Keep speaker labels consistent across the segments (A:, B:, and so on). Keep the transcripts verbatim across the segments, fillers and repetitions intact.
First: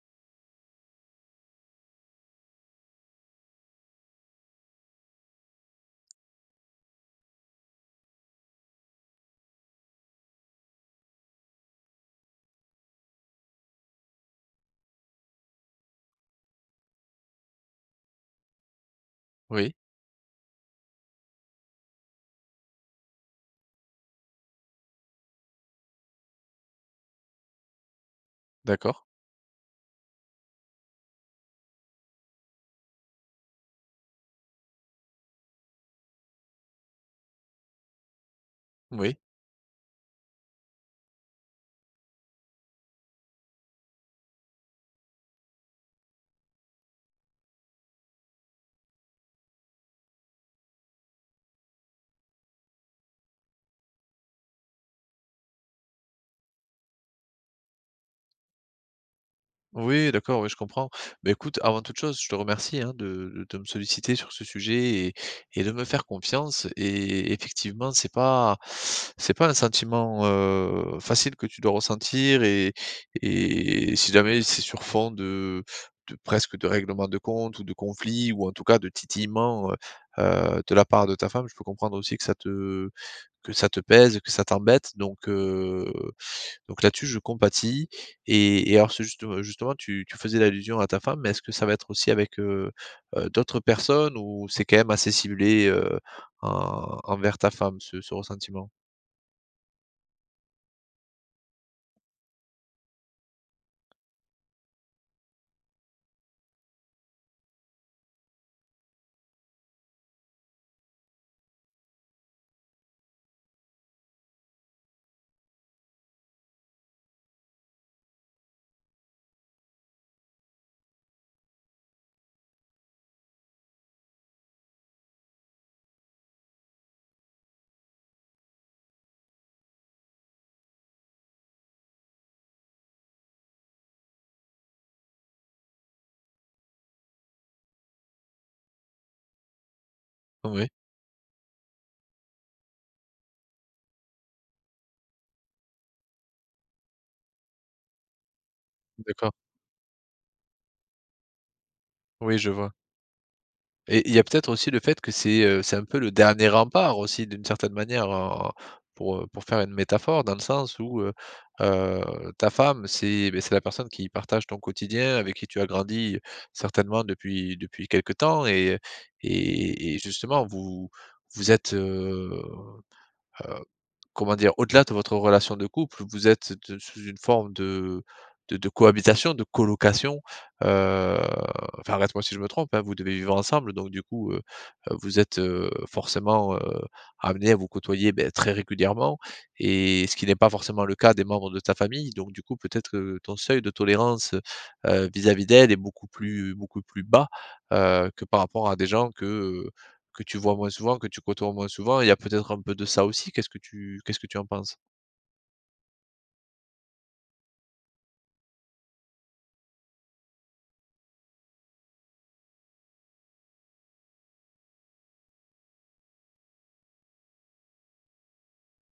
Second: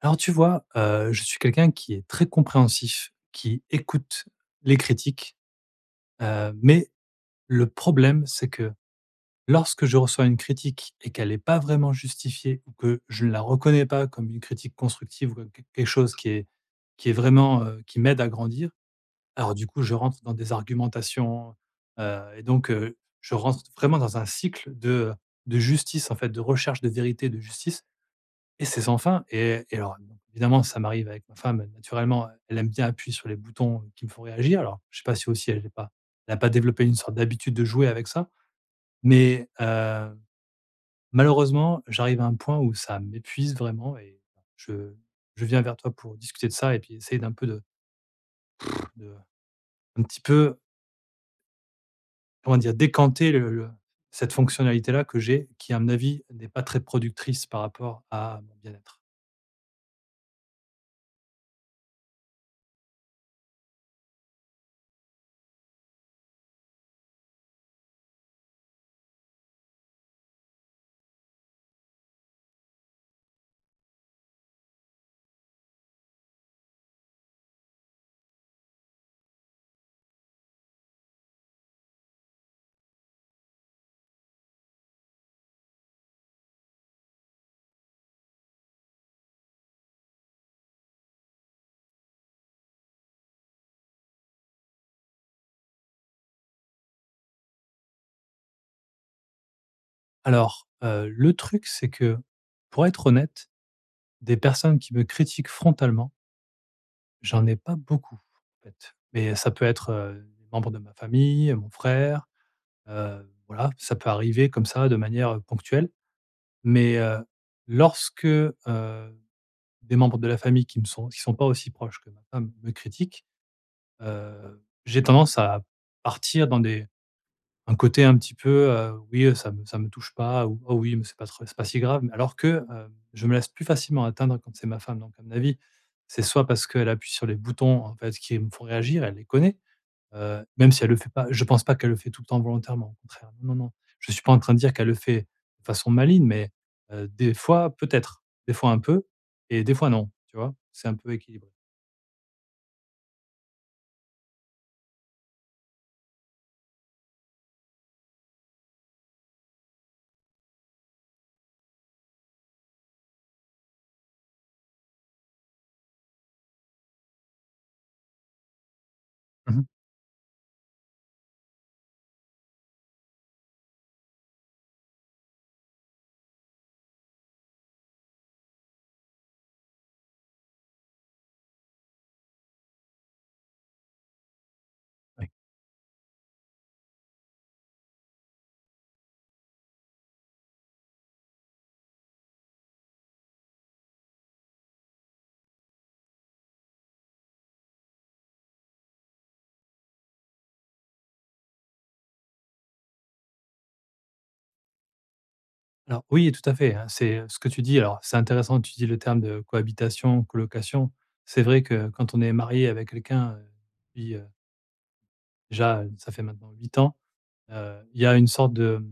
A: Alors tu vois, heu, je suis quelqu'un qui est très compréhensif, qui écoute les critiques, heu, mais le problème, c'est que lorsque je reçois une critique et qu'elle n'est pas vraiment justifiée, ou que je ne la reconnais pas comme une critique constructive ou comme qu quelque chose qui est qui est vraiment, heu, qui m'aide à grandir. Alors du
B: Oui,
A: coup, je rentre dans des argumentations, heu et donc heu, je rentre vraiment dans un cycle de, de justice, en fait, de recherche de vérité, de justice, et c'est sans
B: d'accord.
A: fin. Et et alors donc, évidemment, ça m'arrive avec ma femme. Naturellement, elle aime bien appuyer sur les boutons qui me font réagir. Alors, je sais pas si aussi elle n'a pas elle a pas développé une sorte d'habitude de jouer avec ça,
B: Oui.
A: mais heu, malheureusement, j'arrive à un point où ça m'épuise vraiment, et je je viens vers toi pour discuter de ça et puis essayer d'un peu de, de un petit peu, comment dire? Décanter le le cette fonctionnalité-là que j'ai, qui à mon avis n'est pas très productrice par rapport à mon bien-être.
B: Oui, d'accord, oui, je comprends. Bah, écoute, avant toute chose, je te remercie hein, de, de, de me solliciter sur ce sujet et, et de me faire confiance. Et effectivement, c'est pas c'est pas un sentiment euh, facile que tu dois ressentir. Et, et si jamais c'est sur fond de, de presque de règlement de compte ou de conflit ou en tout cas de titillement euh, euh, de la part de ta femme, je peux comprendre aussi que ça te que ça te pèse, que ça t'embête. Donc euh, donc là-dessus, je compatis et et alors c'est juste justement tu tu faisais l'allusion à ta femme, mais est-ce que ça va être aussi avec, heu heu, d'autres personnes ou c'est quand même assez ciblé, heu, en envers ta femme ce ce ressentiment?
A: Alors, heu, le truc, c'est que, pour être honnête, des personnes qui me critiquent frontalement, j'en ai pas beaucoup, en fait. Mais ça peut être, heu, des membres de ma famille, mon frère, heu, voilà, ça peut arriver comme ça de manière, heu, ponctuelle. Mais, heu, lorsque, heu, des membres de la famille qui ne sont qui sont pas aussi proches que ma femme me critiquent, heu, j'ai tendance à partir dans des un côté un petit peu, heu: «Oui, ça me ça me touche pas», ou: «Oh oui, mais c'est pas trop, c'est pas si grave». Mais alors que, heu, je me laisse plus facilement atteindre quand c'est ma femme, donc à mon avis, c'est soit parce qu'elle appuie sur les boutons, en fait, qui me font réagir. Elle les connaît, heu,
B: Oui,
A: même si elle le fait pas, je pense pas qu'elle le fait tout le temps volontairement, au contraire. Non, non, non. Je suis pas en train de dire qu'elle le fait de façon maligne, mais, heu, des fois peut-être, des fois un peu,
B: d'accord.
A: et des fois non, tu vois? C'est un peu équilibré.
B: Oui, je vois. Et il y a peut-être aussi le fait que c'est, heu, c'est un peu le dernier rempart aussi d'une certaine manière, en pour, heu, pour faire une métaphore dans le sens où, heu heu, ta femme, c'est, beh, c'est la personne qui partage ton quotidien, avec qui tu as grandi certainement depuis depuis quelque temps et
A: Mmh mh,
B: et et justement vous vous êtes, heu comment dire? Au-delà de votre relation de couple, vous êtes de sous une forme de de de cohabitation, de colocation, heu, enfin, arrête-moi si je me trompe, hein, vous devez vivre ensemble donc du coup, heu, heu, vous
A: oui.
B: êtes, heu, forcément, heu, amenés à vous côtoyer, beh, très régulièrement et ce qui n'est pas forcément le cas des membres de ta famille donc du coup, peut-être que ton seuil de tolérance, heu, vis-à-vis d'elle est beaucoup plus beaucoup plus bas, heu, que par rapport à des gens que, que tu vois moins souvent, que tu côtoies moins souvent, il y a peut-être un peu de ça aussi? Qu'est-ce que tu qu'est-ce que tu en penses?
A: Alors oui, tout à fait, hein, c'est, heu, ce que tu dis, alors c'est intéressant, tu dis le terme de cohabitation, colocation. C'est vrai que quand on est marié avec quelqu'un, heu, puis, heu, déjà, heu, ça fait maintenant huit ans, heu, il y a une sorte de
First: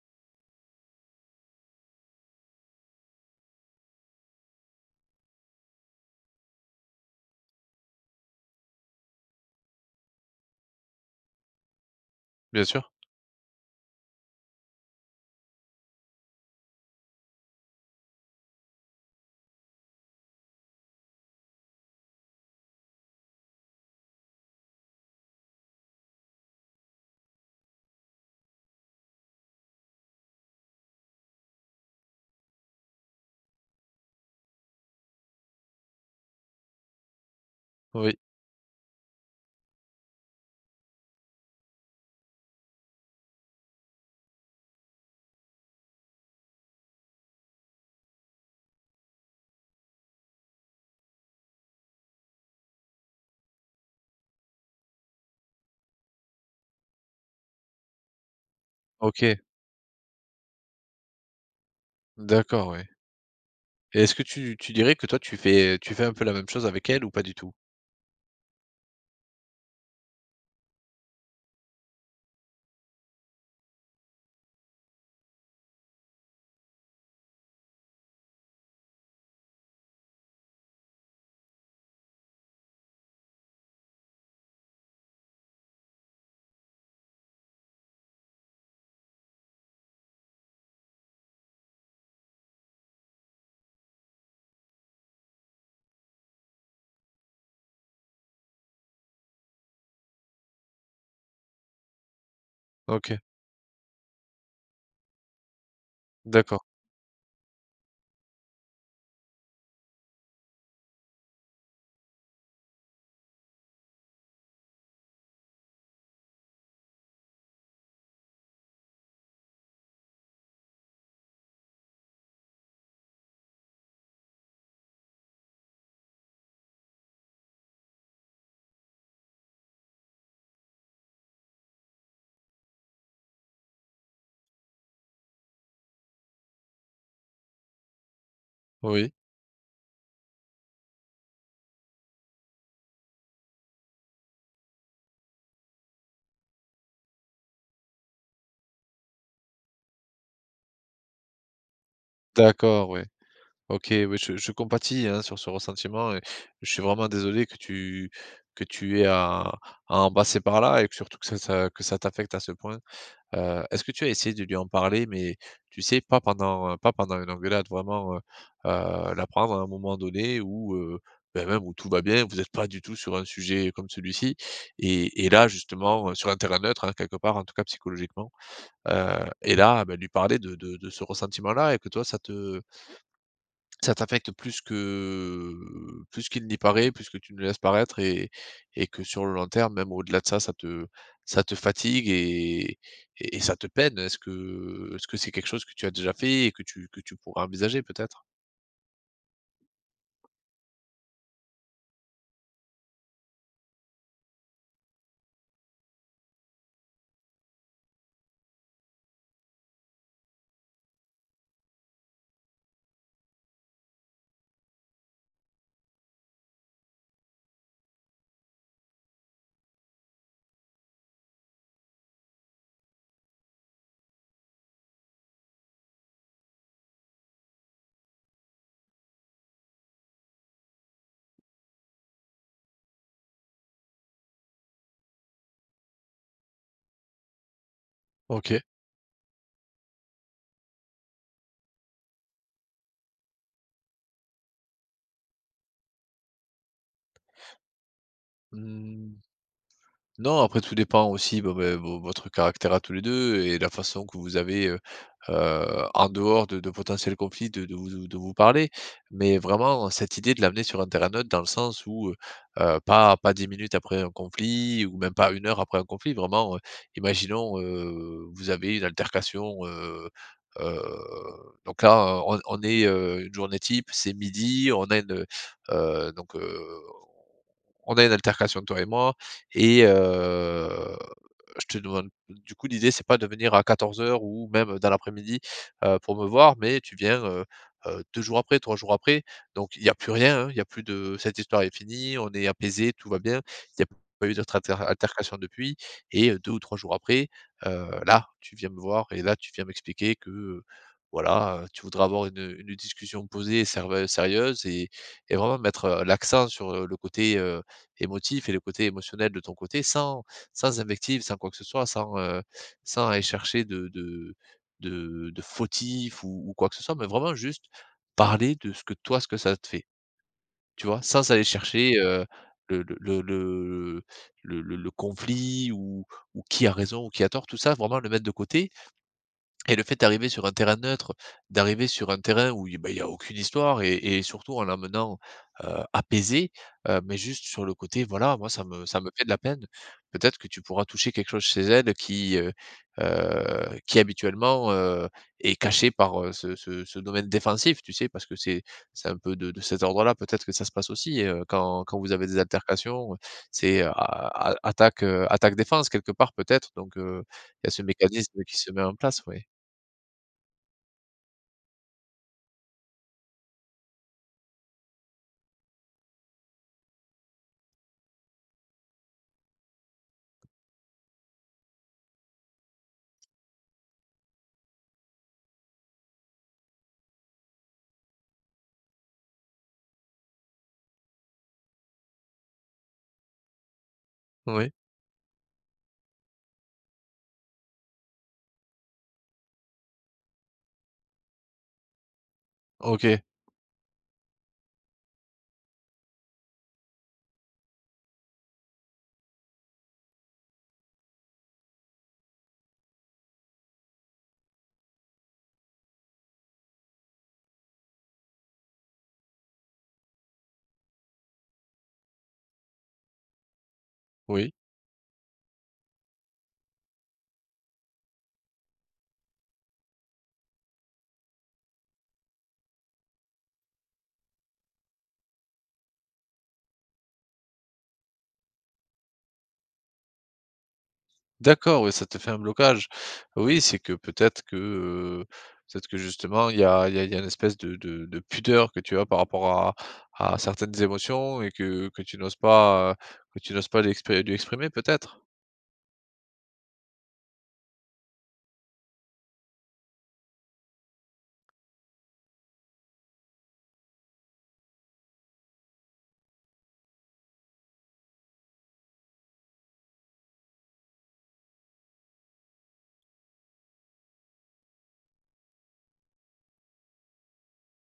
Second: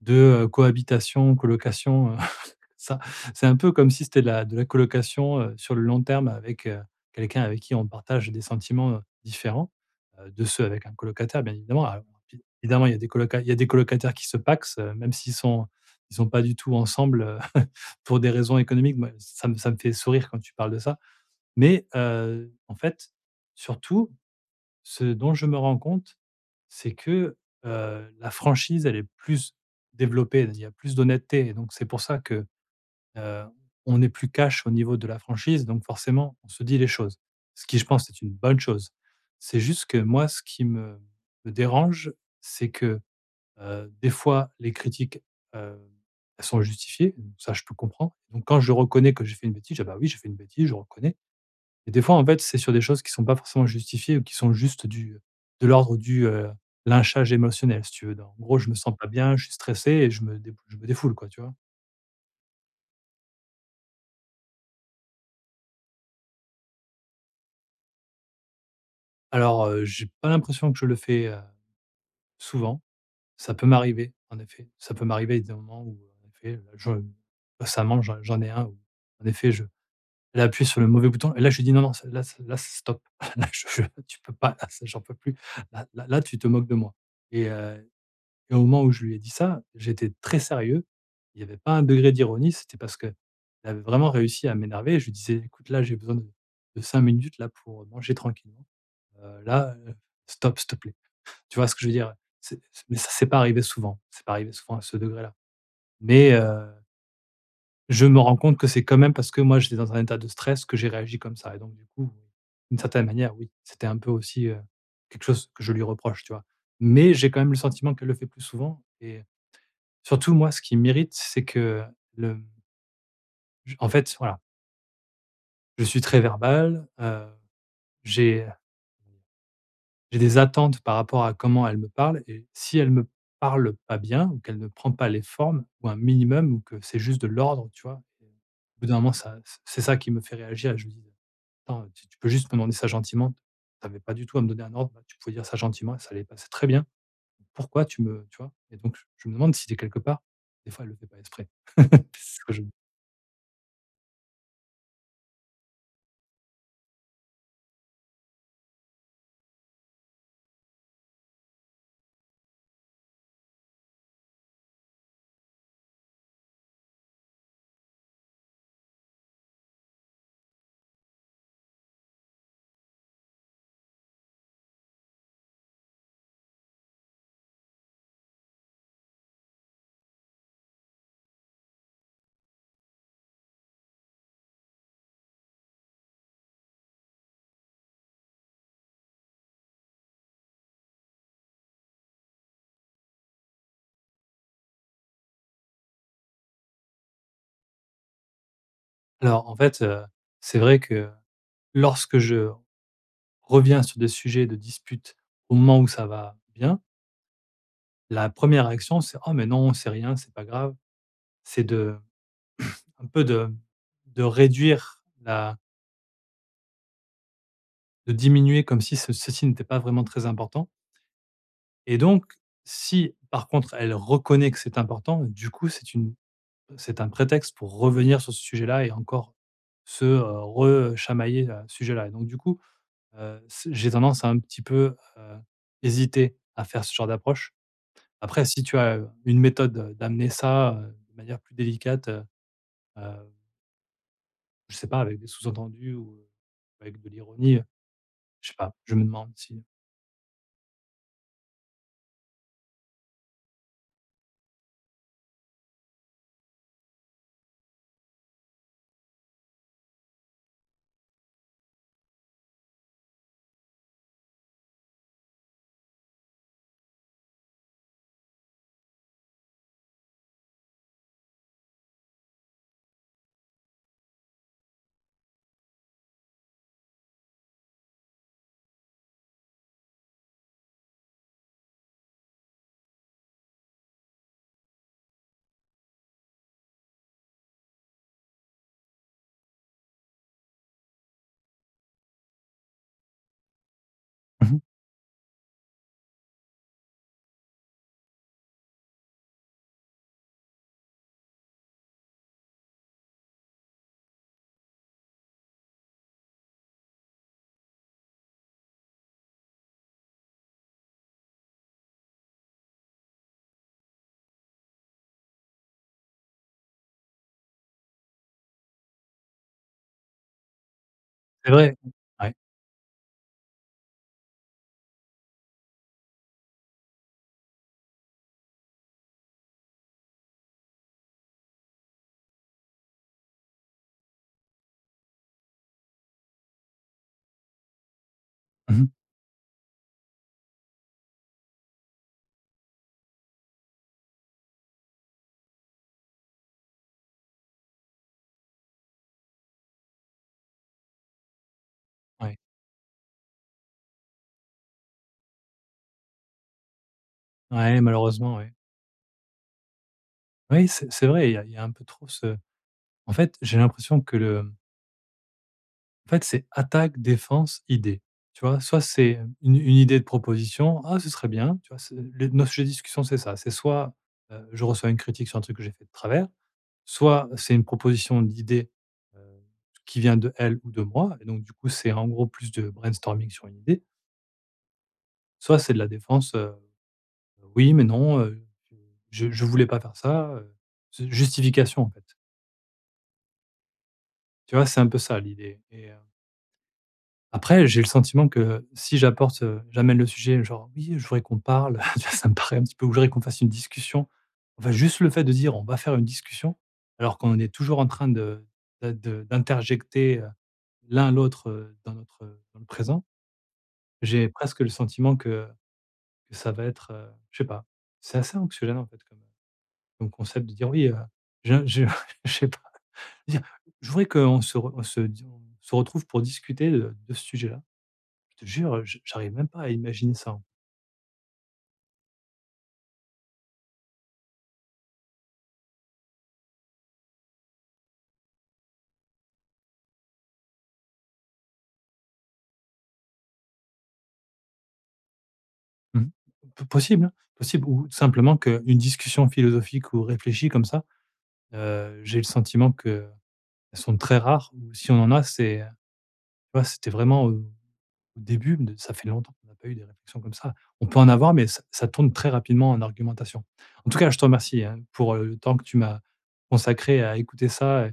A: de, heu, cohabitation, colocation. Heu ça, c'est un peu comme si c'était de la de la colocation, heu, sur le long terme avec, heu, quelqu'un avec qui on partage des sentiments, heu, différents, heu, de ceux avec un colocataire, bien évidemment. Alors, bien
B: Bien
A: évidemment,
B: sûr,
A: il y a des coloca il y a des colocataires qui se pacsent, heu, même s'ils sont ils sont pas du tout ensemble, heu, pour des raisons économiques. Moi, ça me ça me fait sourire quand tu parles de ça. Mais, heu, en fait, surtout, ce dont je me rends compte, c'est que, heu, la franchise, elle est plus développée, il y a plus d'honnêteté, et donc c'est pour ça que Heu, on n'est plus cash au niveau de la franchise. Donc forcément, on se dit les choses. Ce qui, je pense,
B: oui.
A: est une bonne chose. C'est juste que moi, ce qui me me dérange, c'est que, heu, des fois, les critiques, heu, elles sont justifiées, ça, je peux comprendre. Donc quand je reconnais que j'ai fait une bêtise, je dis, ah bah oui, j'ai fait une bêtise, je reconnais. Et des fois, en fait, c'est sur des choses qui sont pas forcément justifiées, ou qui sont juste du de l'ordre du, heu, lynchage émotionnel, si tu veux. En gros, je me sens pas bien,
B: OK,
A: je suis stressé et je me dé je me défoule, quoi, tu vois?
B: d'accord, oui. Et est-ce que tu tu dirais que toi, tu fais tu fais un peu la même chose avec elle ou pas du tout?
A: Alors, heu, j'ai pas l'impression que je le fais, heu, souvent. Ça peut m'arriver, en effet. Ça peut m'arriver des moments où, en effet, là, je récemment, j'en j'en ai un où, en effet, je elle a appuyé sur le mauvais bouton, et là, je lui dis: «Non, non, c'est là, c'est là, stop. Là, je je tu peux pas, là, c'est j'en peux plus. Là là là, tu te moques de moi». et heu et au moment où je lui ai dit ça, j'étais très sérieux. Il y avait pas un degré d'ironie, c'était parce qu'elle avait vraiment réussi à m'énerver. Je lui disais: «Écoute, là, j'ai besoin de de 5 minutes, là, pour manger tranquillement. Heu, là, heu, stop, s'il te plaît». Tu vois ce que je veux dire? C'est Mais ça,
B: OK,
A: c'est pas arrivé souvent, c'est pas arrivé souvent à ce degré-là. Mais
B: d'accord,
A: heu, je me rends compte que c'est quand même parce que moi, j'étais dans un état de stress que j'ai réagi comme ça. Et donc du coup, d'une certaine manière, oui, c'était un peu aussi, heu, quelque chose que je lui reproche, tu vois? Mais j'ai quand même le sentiment qu'elle le fait plus souvent. Et surtout moi, ce qui m'irrite, c'est que le en fait, voilà, je suis très verbal, heu, j'ai j'ai des attentes par rapport à comment elle me parle. Et si elle me parle pas bien, ou qu'elle ne prend pas les formes ou un minimum, ou que c'est juste de l'ordre, tu vois? Au bout d'un moment,
B: oui,
A: ça c'est ça qui me fait réagir, et je me dis: «Attends, tu tu peux juste me demander ça gentiment. Tu avais pas du tout à me donner un ordre, là, tu pouvais dire ça gentiment et ça allait passer très bien. Pourquoi tu me», tu vois? Et donc je je me demande si, de quelque part, des fois, elle le fait pas exprès. C'est ce que je
B: d'accord, oui. OK, oui, je je compatis, hein, sur ce ressentiment et je suis vraiment désolé que tu que tu aies à à en passer par là et que surtout que ça ça que ça t'affecte à ce point. Heu, est-ce que tu as essayé de lui en parler? Mais tu sais, pas pendant, pas pendant une engueulade, vraiment, heu heu, la prendre à un moment donné où, heu, bah, même où tout va bien, vous êtes pas du tout sur un sujet comme celui-ci et et là justement, heu, sur un terrain neutre, hein, quelque part, en tout cas psychologiquement, heu et là, bah, lui parler de de de ce ressentiment-là et que toi ça te ça t'affecte plus que plus qu'il n'y paraît, plus que tu ne laisses paraître et et que sur le long terme, même au-delà de ça, ça te ça te fatigue et et et ça te peine. Est-ce que est-ce que c'est quelque chose que tu as déjà fait et que tu que tu pourrais envisager peut-être?
A: alors en fait, heu, c'est vrai que lorsque je reviens sur des sujets de dispute au moment où ça va bien, la première réaction, c'est: «Oh mais non, c'est rien, c'est pas grave». C'est de Un peu de de réduire la de diminuer, comme si ce, ceci n'était pas vraiment très important. Et donc si, par contre, elle reconnaît que c'est important, du coup, c'est une c'est un prétexte pour revenir sur ce sujet-là et encore se, heu, re à ce sujet-là. Et donc du coup, heu, c j'ai tendance à un petit peu, heu, hésiter à faire ce genre d'approche. Après
B: OK.
A: si tu as, une méthode, euh, d'amener ça, heu, de manière plus délicate. heu Je sais pas, avec des sous-entendus ou avec de l'ironie, je sais pas, je me
B: Mmh,
A: demande si...
B: non, après tout dépend aussi, bah, beh, vo votre caractère à tous les deux et la façon que vous avez, heu heu, en dehors de de potentiels conflits de de vous de vous parler. Mais vraiment, cette idée de l'amener sur un terrain neutre dans le sens où, heu heu, pas pas dix minutes après un conflit ou même pas une heure après un conflit. Vraiment, heu, imaginons, heu, vous avez une altercation, heu heu, donc là, on on est, heu, une journée type, c'est midi. On a une, heu donc heu, on a une altercation toi et moi. Et heu, je te demande du coup, l'idée, c'est pas de venir à quatorze heures ou même dans l'après-midi, heu, pour me voir, mais tu viens, heu heu, deux jours après, trois jours après. Donc il y a plus rien, hein, il y a plus de cette histoire est finie, on est apaisé tout va bien. Il n'y a pas eu
A: Mmh
B: d'autres
A: mh.
B: alter altercations depuis et heu, deux ou trois jours après, heu, là, tu viens me voir et là, tu viens m'expliquer que, heu, voilà, heu, tu voudrais avoir une, une discussion posée et serve sérieuse et et vraiment mettre, heu, l'accent sur, heu, le côté, émotif et le côté émotionnel de ton côté sans sans invective, sans quoi que ce soit, sans, heu, sans aller chercher de de de de fautif ou ou quoi que ce soit, mais vraiment juste parler de ce que toi, ce que ça te fait, tu vois? Sans aller
A: C'est vrai.
B: chercher, heu,
A: Ouais.
B: le le le le le le le conflit ou ou qui a raison ou qui a tort, tout ça, vraiment le mettre de côté et le fait d'arriver sur un terrain neutre, d'arriver sur un terrain où il y bah, a aucune histoire et et surtout en l'amenant, heu, apaisé, heu, mais juste sur le côté, voilà, moi ça
A: Mmh
B: me
A: mh.
B: ça me fait de la peine. Peut-être que tu pourras toucher quelque chose chez elle qui, heu heu, qui habituellement, heu, est caché par, heu, ce ce ce domaine défensif, tu sais? Parce que c'est c'est un peu de de cet ordre-là, peut-être que ça se passe aussi, heu, quand quand vous avez
A: Ouais.
B: des altercations, c'est, heu, a a attaque, heu, attaque défense quelque part peut-être donc heu, il y a
A: Ouais,
B: ce
A: malheureusement,
B: mécanisme
A: ouais.
B: qui se met en place, oui.
A: Oui, c'est c'est vrai, il y a il y a un peu trop ce en fait, j'ai l'impression que le en fait, c'est attaque, défense, idée. Tu vois? Soit c'est une une idée de proposition: «Ah, ce serait bien», tu vois? C'est le nos sujets de discussion, c'est ça. C'est soit, heu, je reçois une critique sur un truc que j'ai fait de travers. Soit c'est une proposition d'idée, heu, qui vient de elle ou de moi, et donc du coup, c'est en gros plus de brainstorming sur une idée.
B: Oui,
A: Soit c'est de la défense, heu: «Oui, mais non, heu, je je voulais pas faire ça», heu, c'est justification, en fait.
B: OK,
A: Tu vois? C'est un peu ça l'idée. Et euh, après, j'ai le sentiment que si j'apporte, heu, j'amène le sujet genre: «Oui, je voudrais qu'on parle», tu vois? Ça me paraît un petit peu, ou je voudrais qu'on fasse une discussion. Enfin, juste le fait de dire: «On va faire une discussion», alors qu'on est toujours en train de d'a de d'interjecter, heu, l'un l'autre, heu, dans notre, heu, dans le présent. J'ai
B: oui.
A: presque le sentiment que que ça va être, heu, je sais pas, c'est assez anxiogène en fait, comme euh, comme concept, de dire: «Oui, heu, je je», je sais pas, dire: «Je voudrais qu'on se re on se on se retrouve pour discuter de de ce sujet-là». Te jure, je j'arrive même pas à imaginer ça.
B: D'accord, oui, ça te fait un blocage. Oui, c'est que peut-être que, heu, peut-être que justement il y a il y a il y a une espèce de de de pudeur que tu as par rapport à à certaines émotions et que que tu n'oses pas, heu, que tu n'oses pas l'expré lui exprimer peut-être?
A: Mmh. P possible, hein, possible, ou tout simplement qu'une discussion philosophique ou réfléchie comme ça, heu, j'ai le sentiment qu'elles sont très rares, ou si on en a, c'est, euh, tu vois, c'était vraiment au au début de Ça fait longtemps qu'on n'a pas eu des réflexions comme ça. On peut en avoir, mais ça ça tourne très rapidement en argumentation. En tout cas, je te remercie, hein, pour, heu, le temps que tu m'as consacré à écouter ça et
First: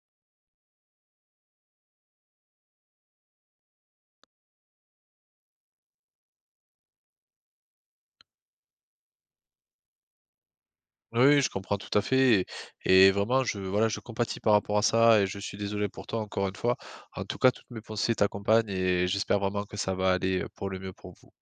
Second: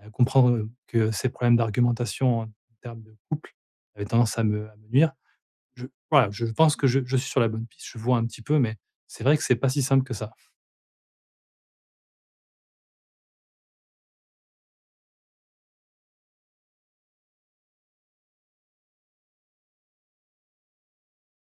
A: à comprendre, que ces problèmes d'argumentation en termes de couple avaient tendance à me à me nuire. Je voilà, je pense que je je suis sur la bonne piste. Je vois un petit peu, mais c'est vrai que c'est pas si simple que ça.
B: Oui, oui, je comprends tout à fait et et vraiment je voilà, je compatis par rapport à ça et je suis désolé pour toi encore une fois. En tout cas, toutes mes pensées t'accompagnent et j'espère vraiment que ça va aller, pour le mieux pour vous.